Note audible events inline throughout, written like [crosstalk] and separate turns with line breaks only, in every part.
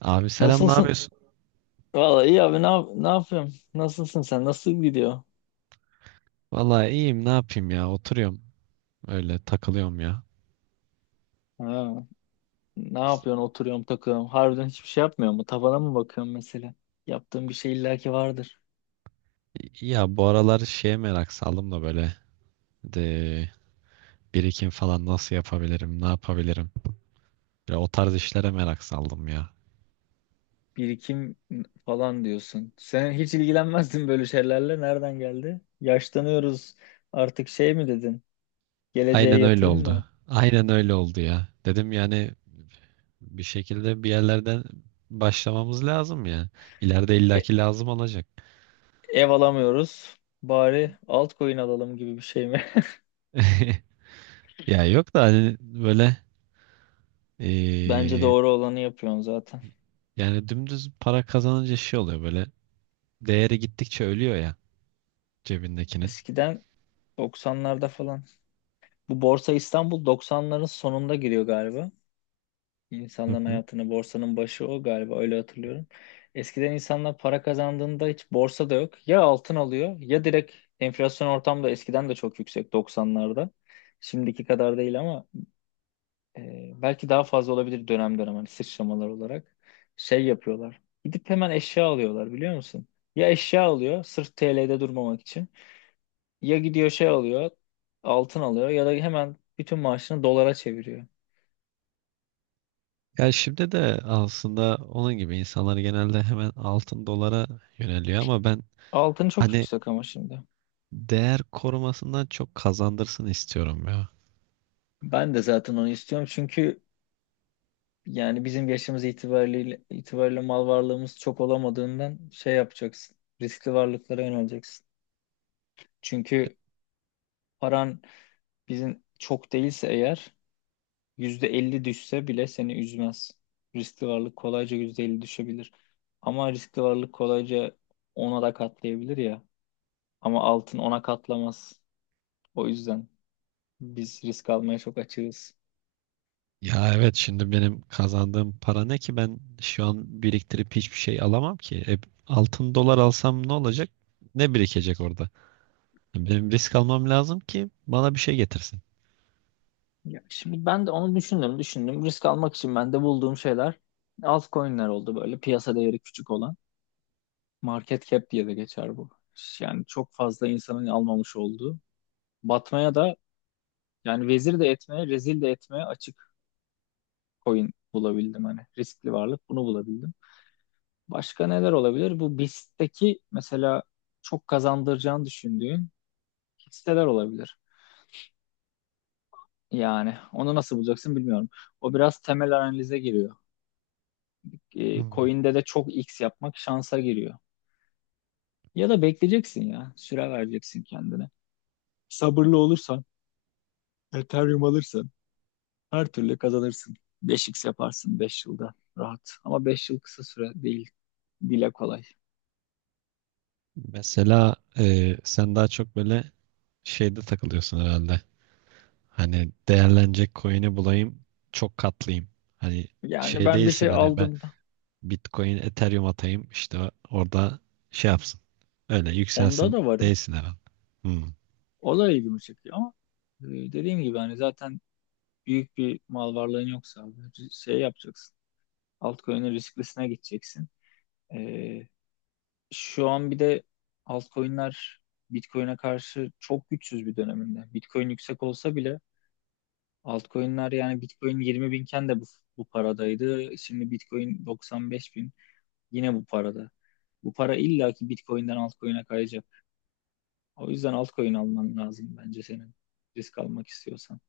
Abi selam, ne
Nasılsın?
yapıyorsun?
Vallahi iyi abi, ne yapıyorum? Nasılsın sen? Nasıl gidiyor?
Vallahi iyiyim, ne yapayım ya, oturuyorum, öyle takılıyorum ya.
Ha, ne yapıyorsun? Oturuyorum, takıyorum. Harbiden hiçbir şey yapmıyor mu? Tavana mı bakıyorsun mesela? Yaptığın bir şey illaki vardır.
Ya bu aralar şeye merak saldım da böyle de birikim falan nasıl yapabilirim, ne yapabilirim. Böyle o tarz işlere merak saldım ya.
Birikim falan diyorsun. Sen hiç ilgilenmezdin böyle şeylerle. Nereden geldi? Yaşlanıyoruz. Artık şey mi dedin? Geleceğe
Aynen öyle
yatırım
oldu.
mı?
Aynen öyle oldu ya. Dedim yani bir şekilde bir yerlerden başlamamız lazım ya. İleride
E-
illaki lazım olacak.
ev alamıyoruz. Bari altcoin alalım gibi bir şey mi? [laughs]
[laughs] Ya yok da hani böyle
Bence
eee,
doğru olanı yapıyorsun zaten.
yani dümdüz para kazanınca şey oluyor böyle. Değeri gittikçe ölüyor ya, cebindekinin.
Eskiden 90'larda falan. Bu Borsa İstanbul 90'ların sonunda giriyor galiba.
Hı
İnsanların
hı.
hayatına borsanın başı o galiba, öyle hatırlıyorum. Eskiden insanlar para kazandığında hiç borsa da yok. Ya altın alıyor ya direkt, enflasyon ortamda eskiden de çok yüksek 90'larda. Şimdiki kadar değil ama belki daha fazla olabilir dönem dönem, hani sıçramalar olarak. Şey yapıyorlar. Gidip hemen eşya alıyorlar, biliyor musun? Ya eşya alıyor sırf TL'de durmamak için. Ya gidiyor şey alıyor, altın alıyor ya da hemen bütün maaşını dolara çeviriyor.
Ya şimdi de aslında onun gibi insanlar genelde hemen altın dolara yöneliyor, ama ben
Altın çok
hani
yüksek ama şimdi.
değer korumasından çok kazandırsın istiyorum ya.
Ben de zaten onu istiyorum çünkü yani bizim yaşımız itibariyle, mal varlığımız çok olamadığından şey yapacaksın. Riskli varlıklara yöneleceksin. Çünkü paran, bizim çok değilse eğer, %50 düşse bile seni üzmez. Riskli varlık kolayca %50 düşebilir. Ama riskli varlık kolayca ona da katlayabilir ya. Ama altın ona katlamaz. O yüzden biz risk almaya çok açığız.
Ya evet, şimdi benim kazandığım para ne ki, ben şu an biriktirip hiçbir şey alamam ki. E, altın dolar alsam ne olacak? Ne birikecek orada? Benim risk almam lazım ki bana bir şey getirsin.
Ya şimdi ben de onu düşündüm. Risk almak için ben de bulduğum şeyler altcoin'ler oldu, böyle piyasa değeri küçük olan. Market cap diye de geçer bu. Yani çok fazla insanın almamış olduğu. Batmaya da, yani vezir de etmeye, rezil de etmeye açık coin bulabildim hani. Riskli varlık bunu bulabildim. Başka neler olabilir? Bu BIST'teki mesela çok kazandıracağını düşündüğün hisseler olabilir. Yani onu nasıl bulacaksın bilmiyorum. O biraz temel analize giriyor.
Anladım.
Coin'de de çok X yapmak şansa giriyor. Ya da bekleyeceksin ya. Süre vereceksin kendine. Sabırlı olursan, Ethereum alırsan her türlü kazanırsın. 5 x yaparsın 5 yılda rahat. Ama 5 yıl kısa süre değil. Dile kolay.
Mesela e, sen daha çok böyle şeyde takılıyorsun herhalde. Hani değerlenecek coin'i bulayım, çok katlayayım. Hani
Yani
şey
ben bir
değilsin
şey
hani, ben
aldığımda
Bitcoin, Ethereum atayım, işte orada şey yapsın. Öyle
onda
yükselsin
da varım.
değilsin herhalde. Hmm.
O da ilgimi çekiyor ama dediğim gibi hani zaten büyük bir mal varlığın yoksa abi, şey yapacaksın. Altcoin'in risklisine gideceksin. E, Şu an bir de altcoin'ler Bitcoin'e karşı çok güçsüz bir döneminde. Bitcoin yüksek olsa bile altcoin'ler, yani Bitcoin 20 binken de bu paradaydı. Şimdi Bitcoin 95 bin, yine bu parada. Bu para illaki Bitcoin'den altcoin'e kayacak. O yüzden altcoin alman lazım bence senin, risk almak istiyorsan.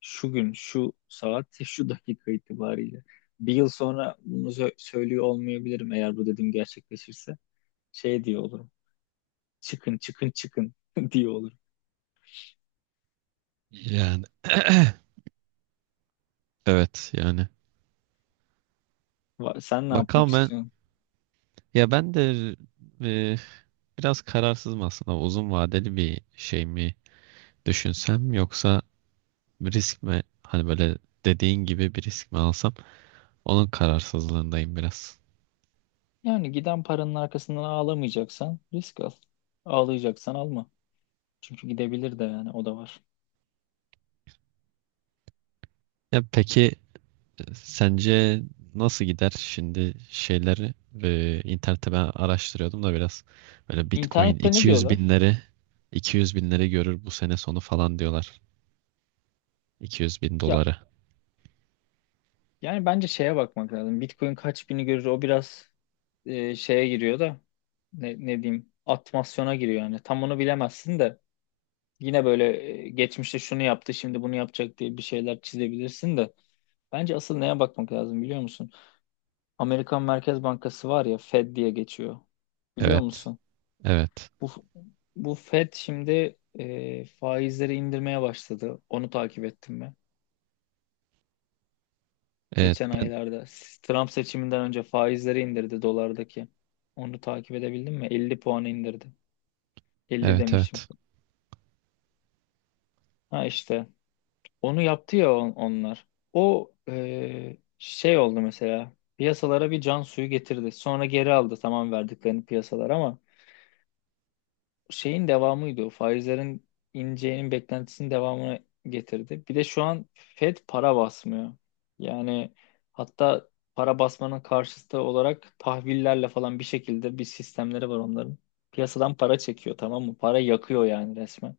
Şu gün, şu saat, [laughs] şu dakika itibariyle. Bir yıl sonra bunu söylüyor olmayabilirim eğer bu dediğim gerçekleşirse. Şey diyor olurum, çıkın çıkın çıkın [laughs] diye olur.
Yani [clears throat] evet yani.
Sen ne yapmak
Bakalım ben,
istiyorsun?
ya ben de e, biraz kararsızım aslında. Uzun vadeli bir şey mi düşünsem, yoksa bir risk mi, hani böyle dediğin gibi bir risk mi alsam, onun kararsızlığındayım biraz.
Yani giden paranın arkasından ağlamayacaksan risk al. Ağlayacaksan alma. Çünkü gidebilir de, yani o da var.
Ya peki, sence nasıl gider şimdi şeyleri, e, internette ben araştırıyordum da biraz, böyle Bitcoin
İnternette ne
200
diyorlar?
binleri, 200 binleri görür bu sene sonu falan diyorlar. 200 bin
Ya
doları.
yani bence şeye bakmak lazım. Bitcoin kaç bini görür o biraz şeye giriyor da, ne diyeyim, atmasyona giriyor yani. Tam onu bilemezsin de yine böyle, geçmişte şunu yaptı şimdi bunu yapacak diye bir şeyler çizebilirsin de, bence asıl neye bakmak lazım biliyor musun? Amerikan Merkez Bankası var ya, Fed diye geçiyor. Biliyor
Evet.
musun?
Evet.
Bu bu Fed şimdi faizleri indirmeye başladı. Onu takip ettim mi?
Evet
Geçen
ben
aylarda Trump seçiminden önce faizleri indirdi dolardaki. Onu takip edebildin mi? 50 puan indirdi. 50
evet
demişim.
evet.
Ha işte onu yaptı ya onlar. O şey oldu, mesela piyasalara bir can suyu getirdi. Sonra geri aldı, tamam, verdiklerini piyasalar ama şeyin devamıydı o. Faizlerin ineceğinin beklentisinin devamını getirdi. Bir de şu an Fed para basmıyor. Yani hatta para basmanın karşıtı olarak tahvillerle falan bir şekilde bir sistemleri var onların. Piyasadan para çekiyor, tamam mı? Para yakıyor yani resmen.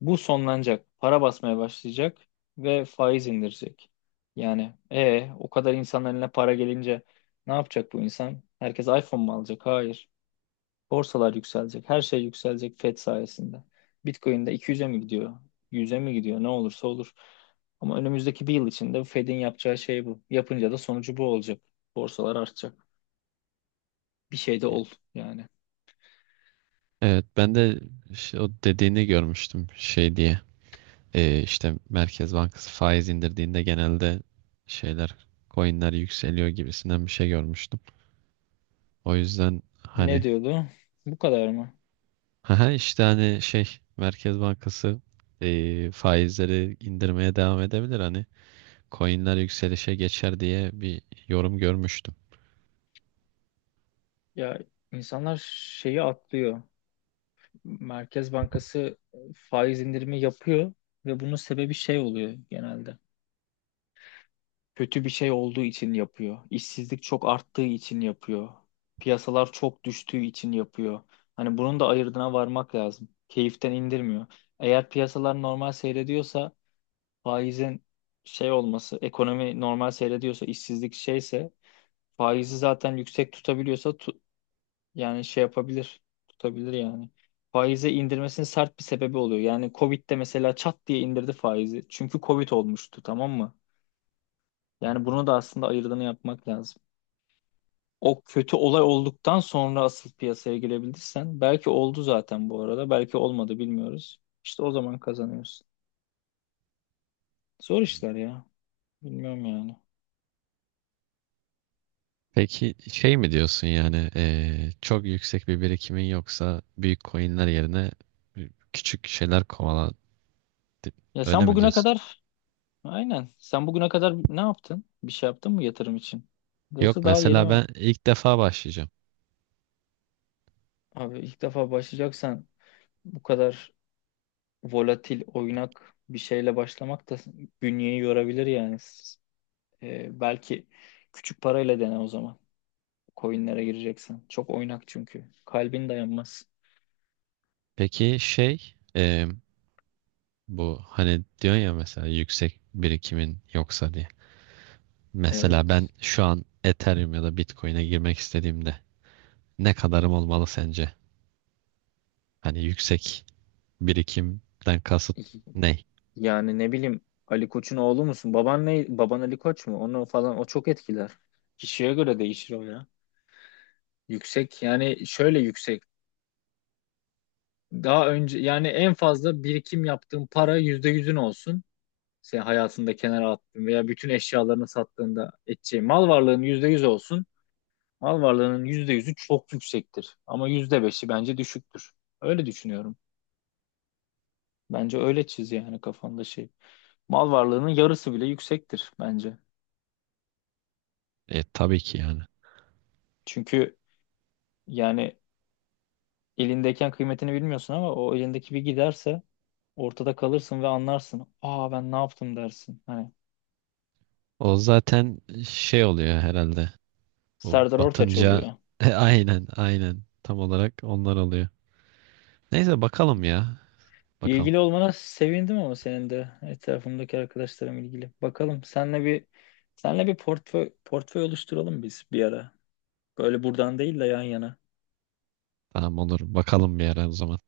Bu sonlanacak. Para basmaya başlayacak ve faiz indirecek. Yani o kadar insanların eline para gelince ne yapacak bu insan? Herkes iPhone mu alacak? Hayır. Borsalar yükselecek. Her şey yükselecek Fed sayesinde. Bitcoin de 200'e mi gidiyor? 100'e mi gidiyor? Ne olursa olur. Ama önümüzdeki bir yıl içinde Fed'in yapacağı şey bu. Yapınca da sonucu bu olacak. Borsalar artacak. Bir şey de ol yani.
Evet ben de işte o dediğini görmüştüm şey diye. E, işte Merkez Bankası faiz indirdiğinde genelde şeyler, coinler yükseliyor gibisinden bir şey görmüştüm. O yüzden
Ne
hani,
diyordu? Bu kadar mı?
aha, işte hani şey Merkez Bankası faizleri indirmeye devam edebilir, hani coinler yükselişe geçer diye bir yorum görmüştüm.
Ya insanlar şeyi atlıyor. Merkez Bankası faiz indirimi yapıyor ve bunun sebebi şey oluyor genelde. Kötü bir şey olduğu için yapıyor. İşsizlik çok arttığı için yapıyor. Piyasalar çok düştüğü için yapıyor. Hani bunun da ayırdına varmak lazım. Keyiften indirmiyor. Eğer piyasalar normal seyrediyorsa, faizin şey olması, ekonomi normal seyrediyorsa, işsizlik şeyse, faizi zaten yüksek tutabiliyorsa, yani şey yapabilir. Tutabilir yani. Faize indirmesinin sert bir sebebi oluyor. Yani Covid'de mesela çat diye indirdi faizi. Çünkü Covid olmuştu, tamam mı?
Hı
Yani
hı.
bunu da aslında ayırdığını yapmak lazım. O kötü olay olduktan sonra asıl piyasaya girebilirsen, belki oldu zaten bu arada, belki olmadı bilmiyoruz. İşte o zaman kazanıyorsun. Zor işler ya. Bilmiyorum yani.
Peki şey mi diyorsun yani, çok yüksek bir birikimin yoksa büyük coinler yerine küçük şeyler kovala,
Ya
öyle
sen
mi
bugüne
diyorsun?
kadar aynen Sen bugüne kadar ne yaptın? Bir şey yaptın mı yatırım için? Yoksa
Yok,
daha yeni
mesela
mi?
ben ilk defa başlayacağım.
Abi ilk defa başlayacaksan bu kadar volatil, oynak bir şeyle başlamak da bünyeyi yorabilir yani. Belki küçük parayla dene o zaman. Coinlere gireceksen. Çok oynak çünkü. Kalbin dayanmaz.
Peki şey bu hani diyorsun ya, mesela yüksek birikimin yoksa diye. Mesela ben
Evet.
şu an Ethereum ya da Bitcoin'e girmek istediğimde ne kadarım olmalı sence? Hani yüksek birikimden kasıt
İki-
ne?
Yani ne bileyim, Ali Koç'un oğlu musun? Baban ne? Baban Ali Koç mu? Onu falan, o çok etkiler. Kişiye göre değişir o ya. Yüksek, yani şöyle yüksek. Daha önce yani en fazla birikim yaptığın para %100'ün olsun. Sen hayatında kenara attığın veya bütün eşyalarını sattığında edeceğin mal varlığının %100 olsun. Mal varlığının %100'ü çok yüksektir. Ama %5'i bence düşüktür. Öyle düşünüyorum. Bence öyle çiz yani kafanda şey. Mal varlığının yarısı bile yüksektir bence.
E, tabii ki yani.
Çünkü yani elindeyken kıymetini bilmiyorsun ama o elindeki bir giderse ortada kalırsın ve anlarsın. Aa ben ne yaptım dersin hani.
O zaten şey oluyor herhalde. O
Serdar Ortaç
batınca [laughs]
oluyor.
e, aynen aynen, tam olarak onlar oluyor. Neyse bakalım ya. Bakalım.
İlgili olmana sevindim, ama senin de etrafımdaki arkadaşlarım ilgili. Bakalım senle bir, portföy oluşturalım biz bir ara. Böyle buradan değil de yan yana.
Tamam, olur. Bakalım bir ara o zaman.